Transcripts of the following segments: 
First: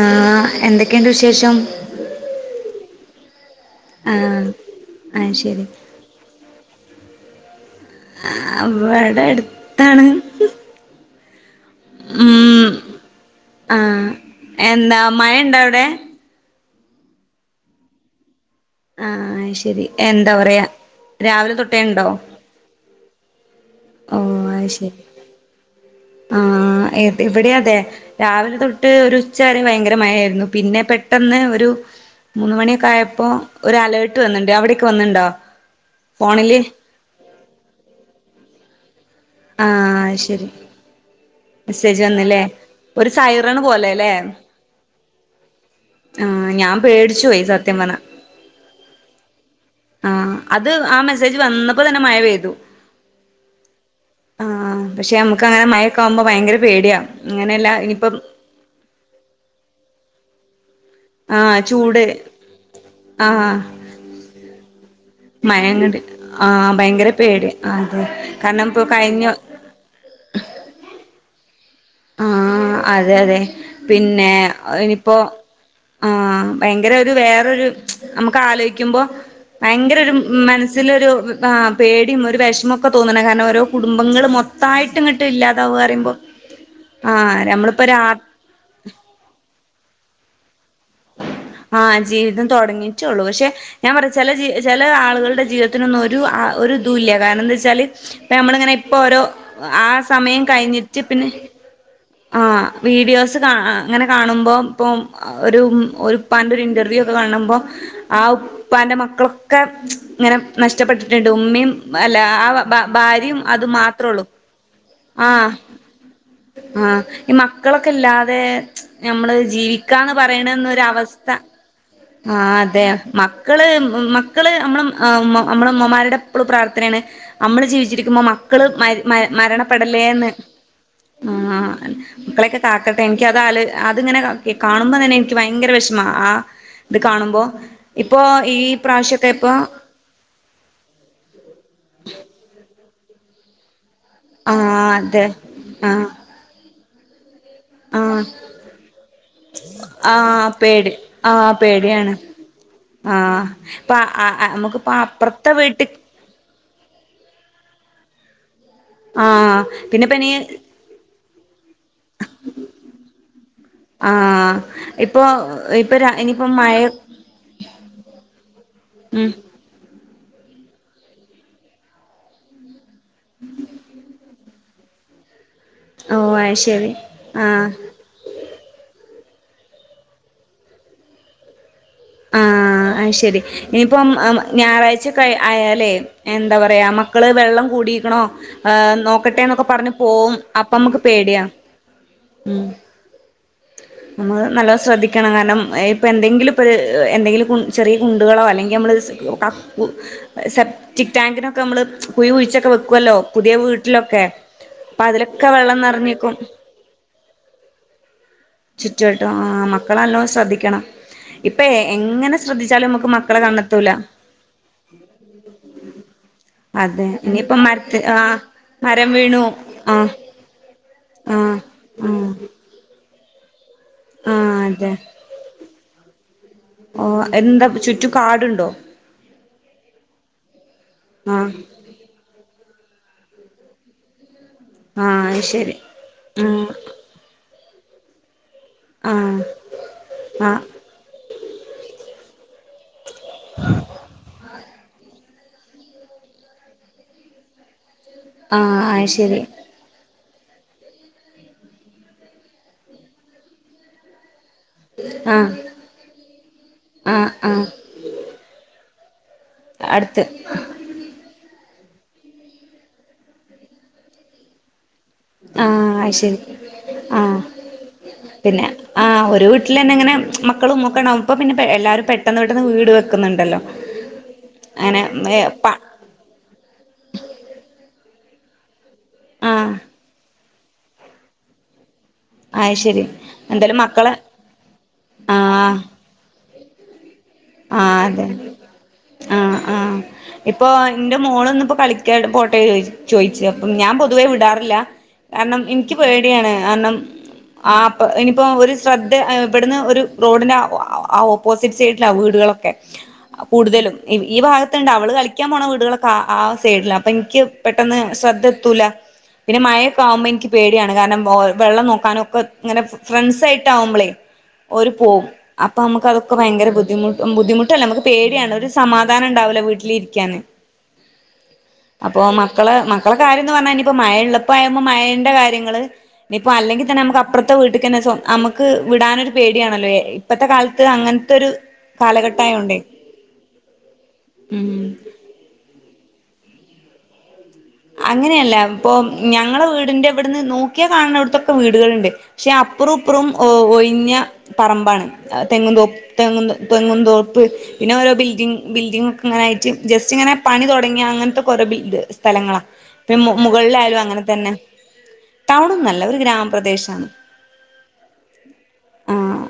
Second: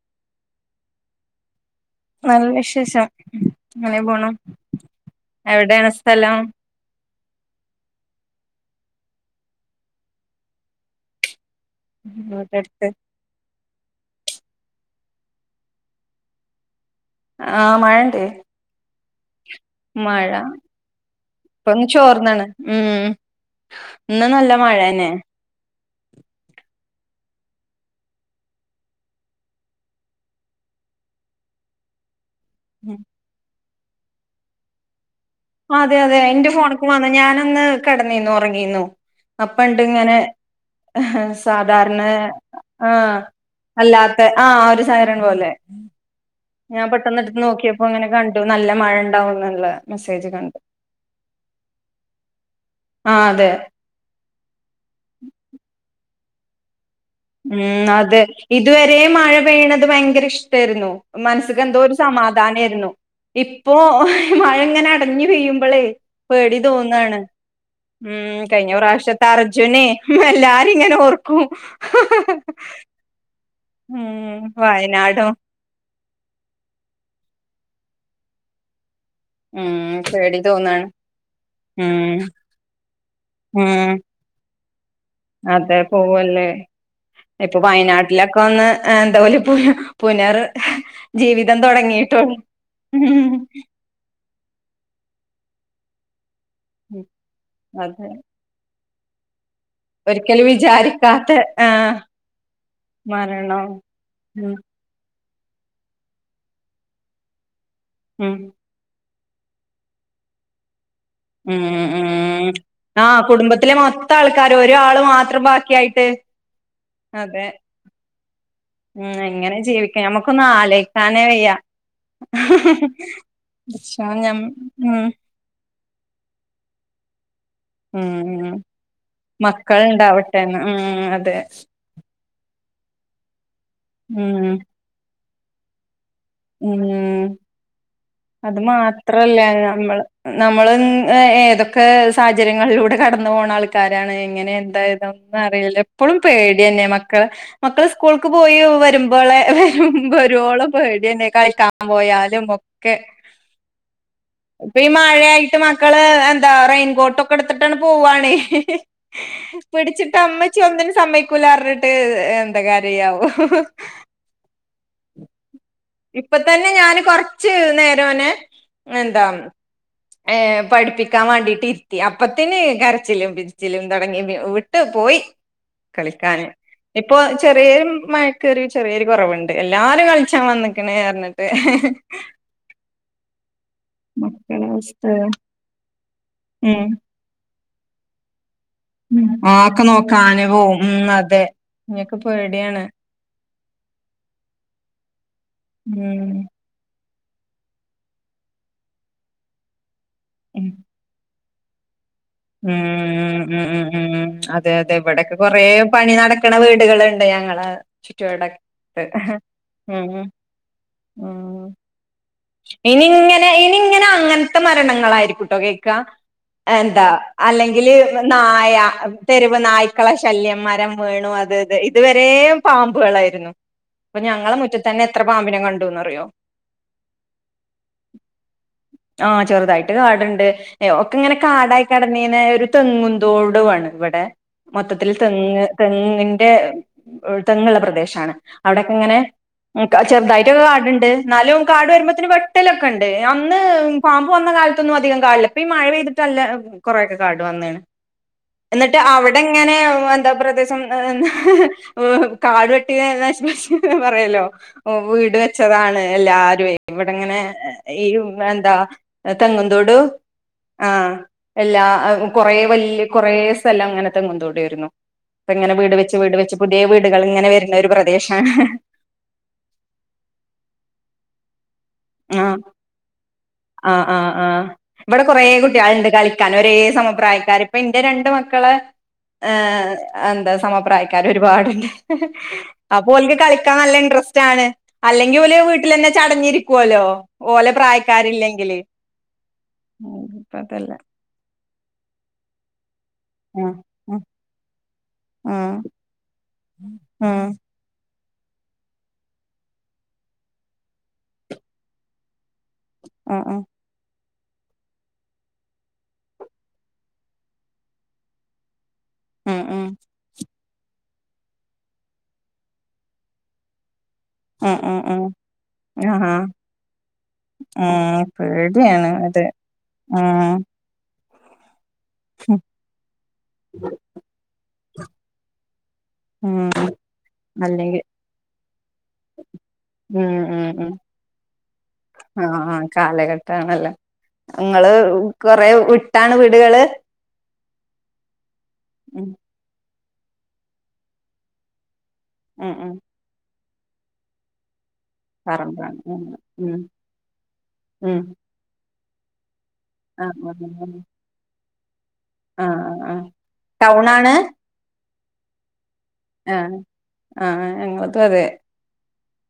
ആ എന്തൊക്കെയുണ്ട് വിശേഷം നല്ല വിശേഷം അങ്ങനെ പോണു ആഹ് ആഹ് ശരി എവിടെയാണ് സ്ഥലം ആ അവിടെ അടുത്താണ് ആ അടുത്ത ആഹ എന്താ മഴ ഇണ്ടോ അവിടെ ആ മഴണ്ടേ ആഹ ശരി മഴ എന്താ പറയാ രാവിലെ ഇപ്പൊന്ന് തൊട്ടേുണ്ടോ ചോർന്നാണ് ഉം ഓ ഇന്ന് നല്ല അ ശരി മഴന്നെ ആഹ ഇവിടെ അതെ രാവിലെ തൊട്ട് ഒരു ഉച്ചാര ഭയങ്കര മഴായിരുന്നു പിന്നെ പെട്ടെന്ന് ഒരു മൂന്ന് മണിയൊക്കെ ആയപ്പോ ഒരു അലേർട്ട് വന്നുണ്ട് അവിടെയൊക്ക് വന്നുണ്ടോ അതെ അതെ എന്റെ ഫോണക്ക് വന്ന ഞാൻ ന്ന് കടന്നന്നു ഉറങ്ങീന്നു അപ്പ ഇണ്ട് ആഹ് ഇങ്ങനെ അത് ശരി മെസ്സേജ് സാധാരണ വന്നില്ലേ ആഹ ഒരു സൈറൺ പോലെല്ലേ അല്ലാത്ത ആ ഒരു സഹരം പോലെ ആഹ് ഞാൻ പേടിച്ചു പെട്ടെന്നടുത്ത് പോയി സത്യം നോക്കിയപ്പോ പറഞ്ഞ അങ്ങനെ കണ്ടു നല്ല മഴ ഇണ്ടാവുംന്നുള്ള മെസ്സേജ് ആഹ് കണ്ടു അത് ആ മെസ്സേജ് വന്നപ്പോ തന്നെ ആ അതെ ആഹ പക്ഷെ നമുക്ക് അങ്ങനെ മഴക്കെ ആവുമ്പോ ഭയങ്കര പേടിയാണ് ഉം അതെ ഇതുവരെ മഴ പെയ്യണത് ഭയങ്കര ഇഷ തരുന്നു ആഹ് മനസ്സക്ക് എന്തോ ഒരു ചൂട് സമാധാനമായിരുന്നു ആഹ് ഇപ്പൊ മഴ ഇങ്ങനെ പറഞ്ഞു വെയ്യുമ്പോളെ മഴങ്ങട് പേടി ആഹ് ഭയങ്കര തോന്നാണ് പേടി അതെ ഉ കാരണം കഴിഞ്ഞ ഇപ്പൊ പ്രാവശ്യത്തെ കഴിഞ്ഞ അർജുനെ എല്ലും ഇങ്ങനെ ഓർ ഓ ആഹ അതെ അതെ പിന്നെ ഉം ഇനിപ്പോ വയനാടും ആഹ ഭയങ്കര വേറരു നമുക്ക് ആലോചിക്ക ഉം ഭയങ്കര പേടി തോന്നാണ് മനസ്സിലരു ഉം പേടിയും ഒരു വിഷമൊക്കെ തോന്നണം കാരണം ഓരോ ഉം കുടുംബങ്ങ മൊ താ് ഇട്ടും കിട്ടും ഇല്ലാതാവ് അതെ പറയുമ്പോ പോവല്ലേ ആഹ് ഇപ്പൊ നമ്മളിപ്പോ രാ വയനാട്ടിലൊക്കെ ഒന്ന് എന്താലും പുന പുനർ ജീവിതം ആഹ തൊടങ്ങിയിട്ടുള്ളൂ ജീവിതം തുടങ്ങിട്ടള്ളൂ ഉം പക്ഷെ ഞാൻ പറയാ ചില ജ ചില ആളുകളുടെ ജീവിത ത്തിന്ന ഒരു ഒരു ദൂ ഇല്യ കാരണം എന്താ വച്ചാല് അതെ ഇപ്പ നമ്മള ഇങ്ങനെ പു [unintelligible] ഒരിക്കലും വിചാരിക്കാത്ത ആ ആ വീഡിയോസ് കാ അങ്ങനെ ഉം കാണുമ്പോ ഇപ്പം ഒരു ഒരു പ്പാൻൊ ഒരു ഇൻറർവ്യൂ ഒക്കെ കാണുമ്പോൾ ആ ഉം ഉപ്പാന്റെ മക്കളൊക്കെ ഒക്കെ ഇങ്ങനെ നഷ ഉം ഉ ആഹ ഭാര്യയും അത് കുടുംബത്തിലെ മാത്രേ മൊത്തം ഉള്ളൂ ആൾക്കാര് ഒ ആള് മാത്രം ബാക്കിയായിട്ട് ആ ഈ അതെ മക്കളൊക്കെ ഇല്ലാതെ ഉം നമ്മള് എങ്ങനെ ജീവിക്ക ജീവിക്കാന്ന് ഞമ്മക്കൊന്നും പറയണന്നൊര ആലോയിക്കാനേ അവസ്ഥ വയ്യ ആ അതെ മക്കള് പടച്ചോൻ ഞം മക്കള് ഉം നമ്മള് ഉമ്മമാരുടെ എപ്പോഴും പ്രാർത്ഥനയാണ് നമ്മള് ജീവിച്ചിരിക്കുമ്പോ ഉം മക്കള് മര മക്കൾ മരണപ്പെടലേന്ന് ഇണ്ടാവട്ടെന്ന് ഉം അതെ ആഹ ആ മക്കളെക്ക കാക്കട്ടെ എനിക്ക് അതാല് അത്ങ്ങനെ ഉം കാണുമ്പോ തന്നെ എനിക്ക് ഭയങ്കര വിഷമം ഉം ഇപ്പോ ഈ അത് പ്രാവശ്യൊക്കെ മാത്രല്ല ഇപ്പൊ നമ്മൾ നമ്മൾ ഏതൊക്കെ സാഹചര്യങ്ങളിലൂടെ കടന്ന് [unintelligible] ആൾക്കാരാണ് എങ്ങനെ എന്താ ആഹ് അതെ ഒന്നും അറിയില്ല ആഹ് എപ്പോഴും പേടി തന്നെ [inaudible] [unintelligible] മക്കൾ ആഹ് സ്കൂൾക്ക് പോയി വരുമ്പോളെ [unintelligible] ആഹ് വരുബോള് പേടി പേടിയ തന്നെ ആഹ് കളിക്കാൻ പേടിയാണ് പോയാലും ഒക്കെ ആഹ് ഇപ്പ ഇപ്പ ഈ നമുക്കിപ്പ അപ്പുറത്തെ മഴയായിട്ട് വീട്ടി മക്കള് എന്താ ഫോട്ടോക്കെ എടുത്തിട്ടാണ് പോവാണ് [unintelligible] ആഹ് പിടിച്ചിട്ട് അമ്മച്ചി ഒന്നിനും സമ്മക്കയികൂല [unintelligible] ആഹ ഇപ്പൊ ര ഇപ്പൊ ഇനിയിപ്പം തന്നെ മഴ ഞാന് കൊറച്ച് നേരം ഓനെ എന്താ ഉം ഏ പഠിപ്പിക്കാൻ വേണ്ടിട്ട് ഇരുത്തി അപ്പത്തിന് അര കരച്ചിലും പിരിച്ചിലും തുടങ്ങി [unintelligible] പെട്ടു പോയി ഓ കളിക്കാന് അത് ശരി ഇപ്പൊ ആഹ് ചെറിയൊരു മഴക്കറി ചെറിയരു കുറവുണ്ട് എല്ലാരും കളിച്ചാ വന്നി പറഞ്ഞിട്ട് ആഅത് ശരി ഇനിയിപ്പോം മക്കളെ അവസ്ഥ ഞായറാഴ്ചക്കെ ആയാലേ എന്താ പറയാ മക്കള് വെള്ളം കുടീക്കണോ ആ ഒക്കെ നോക്കാം അപ്പൊ അനുവവും നമുക്ക് ഉം പേടിയാ അതെ ഇനൊക്കെ ഉം പേടിയാണ് നമ്മള് നല്ല ശ്രദ്ധി ക്കണം കാരണം ഇപ്പൊ ഉം എന്തെങ്കിലും ഇപ്പൊ എന്തെങ്കിലും കു ചെറിയ കുണ്ടുകളോ അല്ലെങ്കിൽ നമ്മൾ ക ക്കൂ ഉം സെബറ്റിക് ടാങ്കിനോ ക്ക നമ്മള് കുഴി കുഴിച്ചൊക്കെ വെക്കുവല്ലോ ഉം പുതിയ ഉ ഉ വീട്ടിലൊക്കെ ഉ അതെ അതെ അപ്പൊ ഇവിടൊക്കെ അതിലൊക്കെ കൊറെ വെള്ളം പണി നിറഞ്ഞിക്കും നടക്കണ വീടുകളുണ്ട് ഞങ്ങള് ചുറ്റുവാട് ചുറ്റുവട്ടോ ആ മക്കളല്ലോ ശ്രദ്ധിക്കണം ഇപ്പ ഉം എ എ ഇനി ഇങ്ങനെ ഇനി ഇങ്ങനെ അങ്ങനത്തെ മരണങ്ങളായിരിക്കുംട്ടോ കേക്ക എന്താ അതെ ഇനിയിപ്പ അല്ലെങ്കില് മരത്ത് ആ നായ മരം വീണു തെരുവ് ആ നായ്ക്കള ശല്യം മരം വേണു ആ അത് ആ ഇതുവരെ പാമ്പുകളായി പിന്നോ അപ്പൊ ആ ഞങ്ങളെ അതെ മുറ്റത്തന്നെ എത്ര പാമ്പിനെ കണ്ടുന്ന് അറിയോ ഓ എന്താ ചുറ്റും കാടുണ്ടോ ആ ചെറുതായിട്ട് കാട്ണ്ട് അയ്യോ ഒക്കെങ്ങനെ ആ കാടായി കിടന്നീനെ ഒരു തെങ്ങുന്തോടു ആണ് ഇവിടെ ആ മൊത്തത്തിൽ അത് തെങ്ങ് ശരി തെങ്ങിന്റെ തെങ്ങുള്ള പ്രദേശാണ് ആ അവിടൊക്കെങ്ങനെ ആ ആ ചെറുതായിട്ടൊക്കെ കാടുണ്ട് എന്നാലും കാട് വരുമ്പോ വെട്ടലൊക്കെ ഒണ്ട് ന്ന് പാമ്പ് വന്ന കാല അധികം കാടില്ല ഇപ്പൊ ഈ മഴ പെയ്തിട്ടല്ല കുറെയൊക്കെ കാട് വന്ന്ണ് ആ എന്നിട്ട് അത് അവിടെ ശരി എങ്ങനെ എന്താ കാടുവെട്ടിനശിപ്പിച്ചുന്ന് പറയല്ലോ ഓ വീട് ആ വെച്ചതാണ് എല്ലാരുയെ ആ ഇവിടെങ്ങനെ ആ ഈ എന്താ തെങ്ങന്തോടു അടുത്ത് ആഹ് എല്ലാ കുറേ വലിയ സ്ഥലം അങ്ങനെ തെങ്ങുംതൊടിയാരുന്നു ആ ശരി ആ ഇങ്ങനെ വരുന്ന ഒരു പ്രദേശാണ് പിന്നെ ആ ഒരു വീട്ടിൽ തന്നെ ഇങ്ങനെ മക്കളും മൊക്കെണ്ടാവും ഇപ്പ പിന്നെ എല്ലാവര അ ആ ആ ആ ഇവിടെ അങ്ങനെ കുറേ പ കുട്ടികൾ ഉണ്ട് കളിക്കാൻ ഒരേ സമപ്രായക്കാർ ഇപ്പൊ ഇന്റെ രണ്ട് മക്കളെ ആ ആഹ് അന്താ സമപ്രായക്കാര് ഒരുപാടുണ്ട് അത് ശരി അപ്പോ ഓല്ക് കളിക്കാൻ എന്തായാലും നല്ല മക്കളെ ഇൻട്രസ്റ്റ് ആണ് അല്ലെങ്കിൽ ആ ഓല് വീട്ടിലന്നെ ചടഞ്ഞിരിക് പോവുലോ ആ അതെ ആഹ് ആഹ് ഇപ്പ ഇപ്പൊ അതല്ല എന്റെ മോളെ [unintelligible] കളിക്കായിട്ട് പോട്ടെന്ന് ചോദിച്ചു ചോയിച്ചു അപ്പം ആഹ് ഞാൻ പൊതുവേ വിടാറില്ല കാരണം ആഹ് എനിക്ക് പേടിയാണ് കാരണം ആഹ് ആപ്പ് ഇനി ഇപ്പൊ ഒരു ശ്രദ്ധ ഇവിടുന്ന് ഒരു റോഡിന്റെ ആഹ്ഓഹ് ഓപ്പോസിറ്റ് സൈഡ് വീടുകള ഓക്കേ ആഹ് കൂടുതലും ഈ ഭാഗത്തുണ്ട് അവള് കളിക്കാൻ പോണ വീടുകളൊക്കെ ആ സൈഡിലാ അപ്പൊ എനിക്ക് പെട്ടെന്ന് ശ്രദ്ധ എത്തൂല പിന്നെ മഴയൊക്കെ ആവുമ്പോ എനിക്ക് പേടിയാണ് കാരണം വെള്ളം നോക്കാനൊക്കെ ഇങ്ങനെ ഫ്രണ്ട്സ് ആയിട്ട് ആവുമ്പോളേ ആഹ് ആഹ് ഉം ഉം ഉം ഒരു ഉം ഉം പോവും അപ്പൊ നമുക്ക് ആഹാ അതൊക്കെ ഭയങ്കര ബുദ്ധിമ് ബുദ്ധിമുട്ടല്ലേ നമുക്ക് ഉം പേടിയാണ് ഒരു സമാധാനം അത് ഉണ്ടാവില്ല വീട്ടിലിരിക്കാന് ഉം അപ്പൊ മക്കള് മക്കൾ കാര്യം എന്ന് പറഞ്ഞാനിയിപ്പോ മയാ ഉള്ളപ്പം ആകുമ്പോ മയെന്റെ കാര്യങ്ങള് ഇനിപ്പോ അല്ലെങ്കിൽ ഉം തന്നെ നമുക്ക് അപ്പുറത്തെ വീട്ടിക്ക്‌ തന്നെ അല്ലെങ്കിൽ സൊ നമുക്ക് [inaudible] വിടാനൊരു പേടിയാണല്ലോ ഉം ഇപ്പത്തെ ഉം കാലത്ത് ഉം അങ്ങനത്തെ ഒരു ആഹ് കാലഘട്ടായോണ്ടേ കാലഘട്ടണല്ലോ ഉം നിങ്ങള് കൊറെ വിട്ടാണ് വീടുകള് അങ്ങനെയല്ല ഇപ്പോ ഉം ഞങ്ങള് വീടിന്റെ ഇവിടുന്ന് നോക്കിയാ കാണുന്നോടോത്തൊക്കെ വീടുകളുണ്ട് പക്ഷെ ഉം അപ്പറം ഉം ഇപ്പറും ഓയി പിന്നെ പറമ്പാണ് ആ തെങ്ങുംന്തോപ്പ് പറമ്പാണ് ഉം തെങ്ങ് ഉം തെങ്ങുംന്തോപ്പ് പിന്നെ ഓരോ ഉം ബിൽഡിങ്ങ് ബിൽഡിങ് ണ്ണായി ജസ്റ്റ് ഇങ്ങനെ ആഹ് പണി തുടങ്ങിയാ ആഹ് അങ്ങനത്തെ കുറെ ബിൽഡിംഗ്‌ ഉണ്ട് സ്ഥലം ഇപ്പ ആഹ് മുകളിലായാലും അങ്ങനെ തന്നെ ടൗൺനൊന്നുമല്ല ആണോ ആഹ് ആഹ് ഇങ്ങോട്ടും അതെ ആഹ്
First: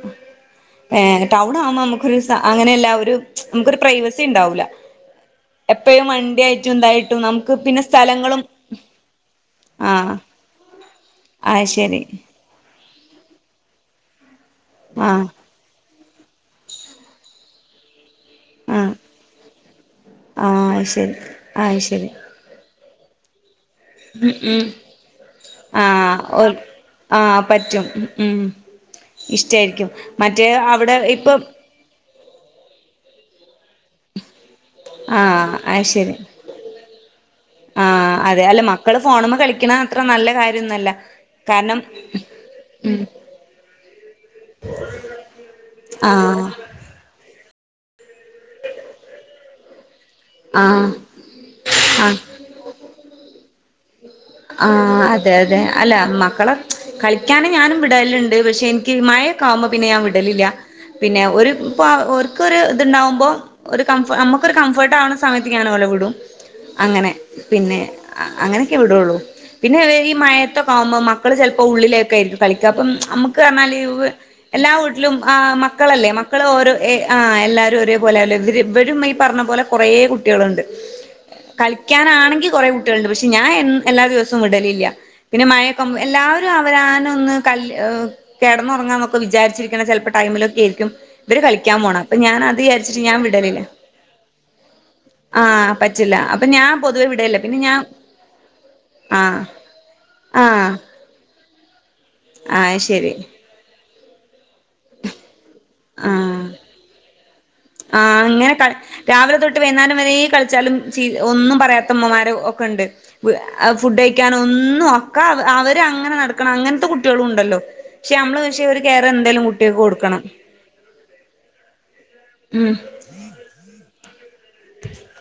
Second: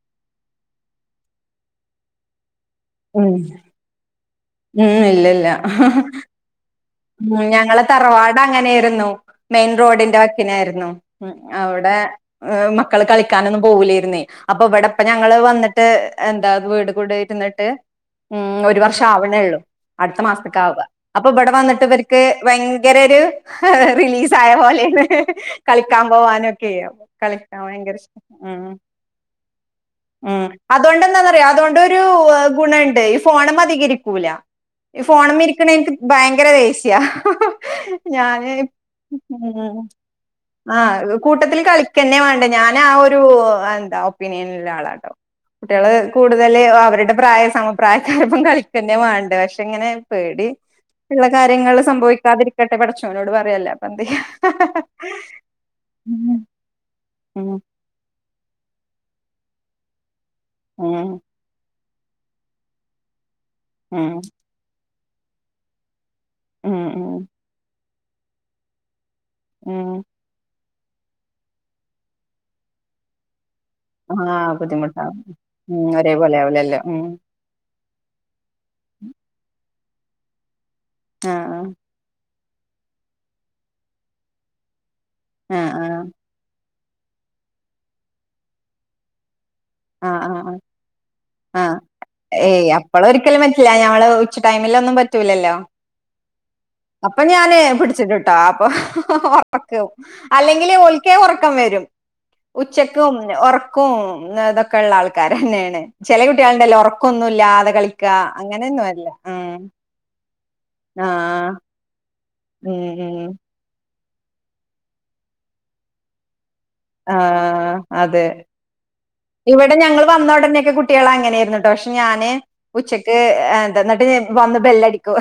ഏഹ് ടൗൺ നമ്മോക്കൊരു സ അങ്ങനെല്ലാവരും ഉം മ്ച് നമുക്കൊരു പ്രൈവസി ണ്ടാവുല്ല ഉം ഇല്ല ഇല്ല എപ്പഴും വണ്ടി ആയിട്ടും ഉണ്ടായി നമക്ക് പിന്നെ സ്ഥലങ്ങളും അങ്ങനയിരുന്നു മെയിൻ ആഹ് റോഡിന്റെ വക്കിനായിരുന്നു ഉം അയ് അവിടെ ശരി ഏഹ് മക്കള് കളിക്കാനൊന്നും പോകൂല്ലയിരുന്നേ അപ്പൊ ഇവിടിപ്പ ആഹ് ഞങ്ങൾ വന്നിട്ട് എന്താ വീട് കൂടെയിരുന്നിട്ട് ഉം ഒരു ആഹ് വർഷം ആവണേള്ളൂ അടുത്ത മാസത്തക്ക ആഹ് ആവുക അത് ശരി അപ്പൊ ഇവിടെ വന്നി ആഹ് ഇത്‌ ശരി ഇവർക്ക് ഭയ കരോരു ഉം റിലീസ് ആയ ഉം പോലാണ് കളിക്കാൻ ആഹ് ഓ പോവാനൊക്കെ ആഹ് കളിക്കാൻ പറ്റും ഭയങ്കര ഇഷ് ഉം ഇഷ്ടായിരിക്കും ഉം മറ്റേ അവിടെ ഇപ്പം അതൊണ്ടെന്താന്നറിയ അതുകൊണ്ടൊരു ഗുണുണ്ട് ഫോണ് മ ഇരിക്കുല ഈ ഫോണമേ ആഹ് ഇരിക്കണ അത് എനിക്ക് ശരി ഭയങ്കര ദേ സ്യ ആഹ് അതെ ഞാന് അല്ല മക്കള് ഫോണുമ്മേ കളിക്കണ ഉം അത്ര നല്ല കാര്യൊന്നല്ല ആഹ് കൂട്ടത്തിൽ കാരണം കളിക്കന്നെ വേണ്ട ഞാൻ ആ ഒരു എന്താ ഒപ്പീനിയൻ ഉള്ള ആളാട്ടോ കുട്ടികള് ആഹ് കൂടുതൽ അവരുടെ പ്രായ സമപ്രായക്കാരോപ്പം കളിക്ക തന്നെ വേണ്ടെ പക്ഷെ ഇങ്ങനെ പേടി ആഹ് ഉള്ള കാര്യങ്ങൾ ആഹ് സംഭവിക്കാതിരിക്കട്ടെ പടച്ചോനോട് പറയെല്ലാം എന്ത്യയാ ആഹ് അതെ അതെ അല്ല മക്കളെ കളി ക്കാന് ഉം ഞാനും വിടല്ല് ഉണ്ട് പക്ഷേ എനിക്ക് മഴൊക്കാവുമ്പോ പിന്നെ ഞാൻ വി ടലില്ല ഉം പിന്നെ ഒരു ഇപ്പ ഓർക്കൊരു ഇത്ണ്ടാവുമ്പോ ഒരു കംഫ് ഉം നമുക്കൊരു കംഫർട്ട് ആണ് സമയത്തിക്ക് അനോല വിടും ഉം അങ്ങനെ ഉം പിന്നെ ആ അങ്ങനെയൊക്കെ വിടുള്ളൂ പിന്നെ ഉം ഈ മയ ക്കെ ആവുമ്പോ മക്കള് ചിലപ്പോൾ ഉള്ളിലൊക്കെയിരിക്കും കളിക്ക പ്പ നമുക്ക് പറഞ്ഞാൽ ആഹ് എല്ലാ വീട്ടിലും ബുദ്ധിമുട്ടാവും ആഹ് ഉം മക്കളല്ലേ ഒരേപോലെ മക്കൾ ഓരോ ആവൂലല്ലോ ഏഹ് ഉം ആഹ് എല്ലാരും ഒരേ പോലെ ആവില്ലേ ഇവർ ഇവരും ഈ പറഞ്ഞ പോലെ കുറേ കുട്ടികള്ണ്ട് ആഹ് കളിക്കാനാണെങ്കിൽ കുറെ കുട്ടികളുണ്ട് പക്ഷെ ഞാൻ എല്ലാ ദിവസവും വിടലില്ല പിന്നെ ആഹ് മഴൊക്ക ആഹ് എല്ലാവരും രാനൊന്ന് കിടന്നുറങ്ങാന്നൊക്കെ വിചാരിച്ചി ചെലപ്പോ ആഹ് ആഹ് ആഹ് ടൈമിലൊക്കെ ആയിരിക്കും ഇവര് ആഹ് കളിക്കാൻ പോണം അപ്പൊ ഞാൻ അത് ഏയ് വിചാരിച്ചട്ട് ഞാൻ അപ്പളൊരിക്കലും വിടലില്ല പറ്റില്ല ഞമ്മള് ഉച്ച ടൈമിലൊന്നും ആ പറ്റൂലല്ലോ പറ്റില്ല അപ്പൊ ഞാൻ പൊതുവേ വിടലില്ല പിന്നെ ഞാൻ ആഹ് ഉറക്കം ഒകെ ആവും അല്ലെങ്കിൽ ആഹ് ഓല്ക്കെ ർക്കം വരും ആഹ് ഉച്ചക്ക് ശരി ഒറ കും നത ള്ള ആൾക്കാരന്നെയാണ് ചില കുട്ട്യളിണ്ടല്ലോ ഉറക്കൊന്നു ഉല്ല ആ ഇങ്ങനെ രാവിലെ തൊട്ട് വേയ്ന്നാലം വരേ കളിച്ചാലും ചീ ആ ഒന്നും പറയാത്തമ്മമാരോ ഒക്കെ ഉം ഉണ്ട് ഉം. [inaudible] ഫുഡ് കഴിക്കാന ഒന്നും ഒക്കെ അവര് അങ്ങനെ നട ആ അതെ പക്ഷെ ഒരു കെയർ എന്തായാലും ഇവിടെ കുട്ടികൾക്ക് ഞങ്ങൾ കൊടുക്കണം വന്നോടനൊക്കെ കുട്ടികൾ അങ്ങനൊയിരുന്നു ട്ടോ ഞാന് ഉം ഉച്ചക്ക് എന്തന്ന്ട്ട് വന്ന് ബെല്ലടിക്കു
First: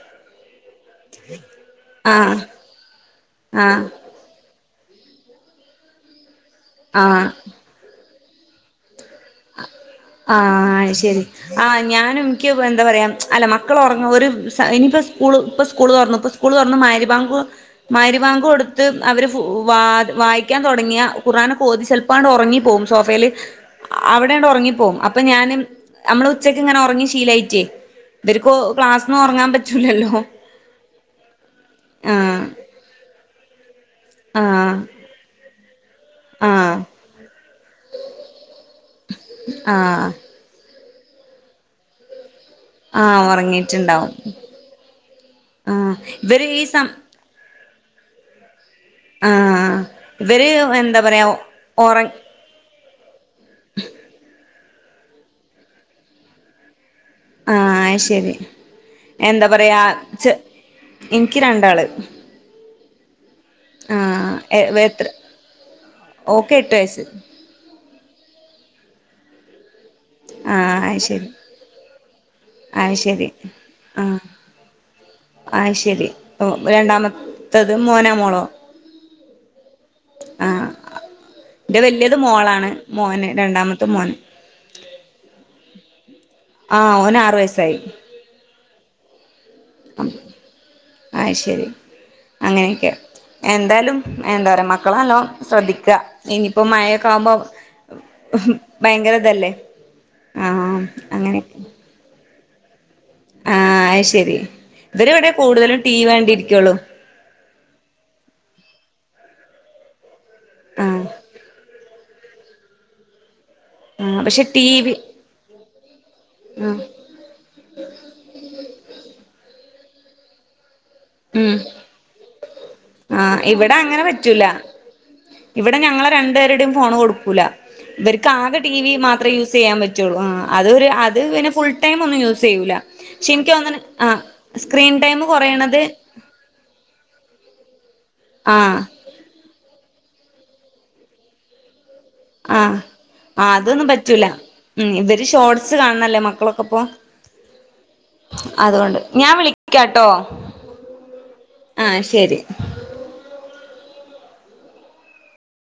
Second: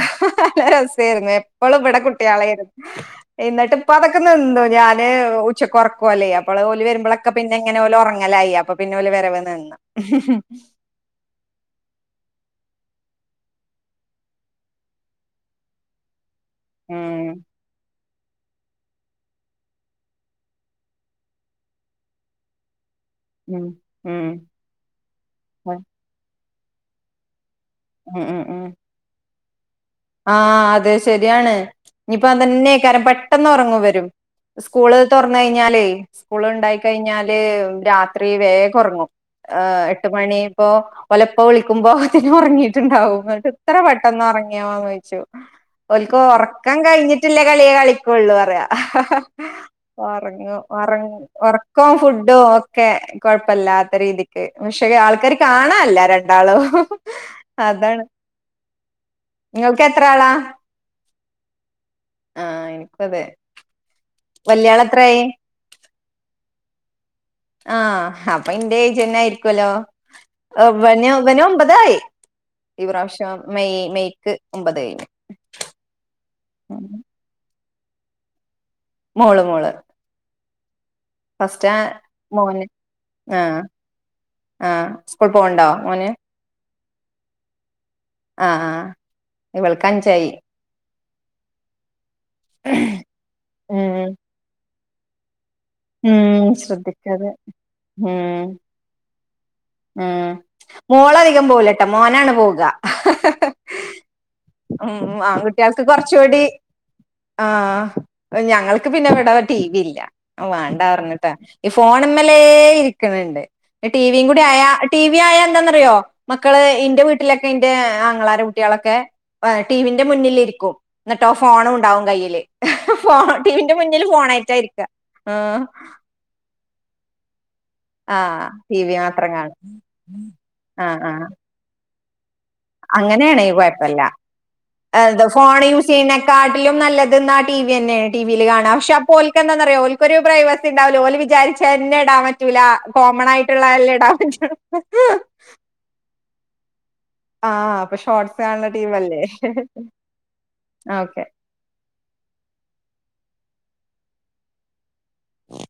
നല്ല രസായിയിരുന്നു. എപ്പോളും ഇവിടെ ആഹ് കുട്ടികളേയിരുന്നു എന്നിട്ട് ആഹ് ഇപ്പൊ അതൊക്കെ നിന്ന് ഞാന് ഉച്ചക്കൊറക്കുവല്ലേ ഇപ്പോ പിന്നെ ഓല് വരുമ്പളൊക്ക ആഹ് പിന്നങ്ങന ഓലു ഉറങ്ങി ഉറങ്ങലായി അപ്പെപിന്ന ആഹ് ശെരി ആഹ് ഞാനും ഇൻക്ക് എന്താ പറയാ അല്ല മക്കൾ ഒറങ്ങ് ഒരു ഇനിയിപ്പോ സ്കൂള് ഇപ്പ സ്കൂളൊറ്ന്നു ഇപ്പ സ്കൂൾ തൊറ് ന്നു ഉം മഗ്രിബാങ്ക മഹ്രിബാങ്ക് കൊടുത്ത് അവർ വാ വായിക്കാൻ തുടങ്ങിയ ഖർആന കോതിചെല്പണ്ട് ഉറങ്ങിപ്പോകും സോഫേല് ഉം ഉം അവിടെണ്ട് ഉറങ്ങിപ്പോകും അപ്പോ ഉം ഞാനുനമ്മളു ഉച്ചക്ക്ങ്ങെനെ ഉറങ്ങി ശീലയിട്ട് ഉം ഉം ഇവരിക്കൊ ഉം ക്ലാസ്ന്ന് ഒറങ്ങാൻ പറ്റ ആഹ് അതെ ശരിയാണ് ഇനിയിപ്പോ ആഹ് അതന്നെക്കാരം പണ് പെട്ടന്ന് ഉറങ്ങും ഇവ ആഹ് സ്‌കൂൾ തൊറന്ന് കഴിഞ്ഞ ഞാലേ സ്കൂൾ ഉണ്ടായി ആഹ് കഴിഞ്ഞാല് രാത്രി വേഗം ഒറങ്ങും എട്ട് ആഹ് മണിപ്പോ ഓലപ്പ വിളിക്കുമ്പോ ആഹ് ഒറങ്ങീട്ടുണ്ടാവും എത്ര ഉറങ്ങിയിട്ടുണ്ടാവും പെട്ടെന്ന് ഒറങ്ങ്യൊയ്ക്കു ആഹ് ഒല് ഇവര് ഈ കൊറ്ക്കാൻ സം കഴിഞ്ഞിട്ടില്ല കളിയെ കളികൊള്ളൂ റയാ ഹ് ഹ് ഹ് ആഹ് ഇവര് എന്താ ഒറങ്ങും പറയാ ഉറക്കം ഒറ ഫുഡും ക്കെ കുഴപ്പില്ലാത്ത രീതിക്ക് പക്ഷേ ആൾക്കാർ കാണാല്ല രണ്ടാളും ആ അതാണ് ശരി എന്താ പറയാ നിങ്ങൾക്ക് എത്ര ആളാ ച ഇൻക്ക് രണ്ടാൾ ആഹ് എനിക്കും അതെ ആഹ് വല്യാള് എത്രായി [inaudible] എട്ട് വയസ്സ് ആ അപ്പൊ എന്റെ ഏജന്നെ ആയിരിക്കൊല്ലൊ ആഹ് അത് അവന് ശരി അവന് ഒമ്പതായി ഈ അത് ശരി പ്രാവശ്യം മെയ് ആഹ് മെയ്ക്ക് ഒമ്പതായി ത്തത് മോനൊമോളോ മോള് മോള് ആഹ് ഫസ്റ്റ് അ ഇന്റെ വല്യത് മോൻ മോളാണ് മോന് ആഹ് രണ്ടാമത്തെ മോൻ ആഹ് സ്കൂൾ പോവ്ണ്ടോ മോൻ ആ ഓന് ആറു വയസ്സായി ആ ഇവൾക്ക് അഞ്ചായി ആ ശരി അങ്ങനെയൊക്കെ എന്തായാലും ഉം [inaudible] [inaudible] ശ്രദ്ധിക്കുക ഉം ഇനിയിപ്പോ മഴയൊക്കെ ശ്രദ്ധിക്കാതെ ആകുമ്പോ ഉം ഭയങ്കര ഇതല്ലേ ഉം ആ അങ്ങനെയെ ഗ [unintelligible] ഇവര് ഉം ഇവിടെ കൂടുതലും ആൺകുട്ടികൾക്ക് ടി വി കുറച്ചുകൂടി കണ്ടിരിക്കുള്ളൂ ആ ഞങ്ങൾ പിന്നെ ഇവിടെ ടി വി ഇല്ല വേണ്ടാ ആഹ് പറഞ്ഞിട്ടാ ഈ ഫോണമ്മേലേ ഇരിക്കണണ്ട് ആഹ് ടിവിയും കൂടി പക്ഷെ ടി വി ആയാ എന്താന്നറിയോ മക്കള് ഇന്റെ വീട്ടിലൊക്കെ ഇന്റെ ആങ്ങളാര കുട്ടികളൊക്കെ- ടീ വി ന്റെ മുന്നിലിരിക്കും എന്നിട്ടോ ഉം ഫോണ് ഉണ്ടാവും കയ്യില് ഫോൺ ആഹ് ടിവിന്റെ ഇവിടെ അങ്ങനെ മുന്നിൽ പറ്റൂല ഫോണായിട്ടാ ഇരിക്ക ആഹ് ഇവിടെ ഞങ്ങളെ രണ്ട് പേരുടെയും ഫോണ് കൊടുക്കൂല്ല ഇവർക്ക് ആഹ് ആകെ ടി വി മാത്രം മാത്രമേ യൂസ് കാണും ചെയ്യാൻ പറ്റുള്ളൂ ആ അത് അത് പിന്നെ ഫുൾ ഫുൾ ടൈമ് ഒന്നും യൂസ് ചെയ്യൂല പക്ഷെ അങ്ങനെയാണേ എനിക്ക് തോന്നണ് കുഴപ്പല്ല ആഹ് സ്ക്രീൻ ടൈം എന്താ ഫോൺ കുറയണത് യൂസ് ചെയ്യതിനേക്കാട്ടിലും നല്ലത് ആഹ് ടി വി തന്നെ ടിവിൽ കാണാം ആഹ് പക്ഷെ അപ്പോ ഓർക്ക് എന്താന്ന് അറിയോ ഒരു പഉണ്ടാവൂല്ലാ ഓല് വിചാരിച്ചെന്നെ ആഹ് ആ അതൊന്നും ഇടാൻ പറ്റൂല പറ്റുള്ളൂ ഉം ഇവര് ഷോർട്സ് കാണണല്ലേ മക്കളൊക്കെ ളപ്പൊ ആഹ് അപ്പൊ ഷോർട്സ് കാണണ ടീം അല്ലേ ഞാൻ വിളിക്കാട്ടോ ഓക്കെ ആഹ് ശരി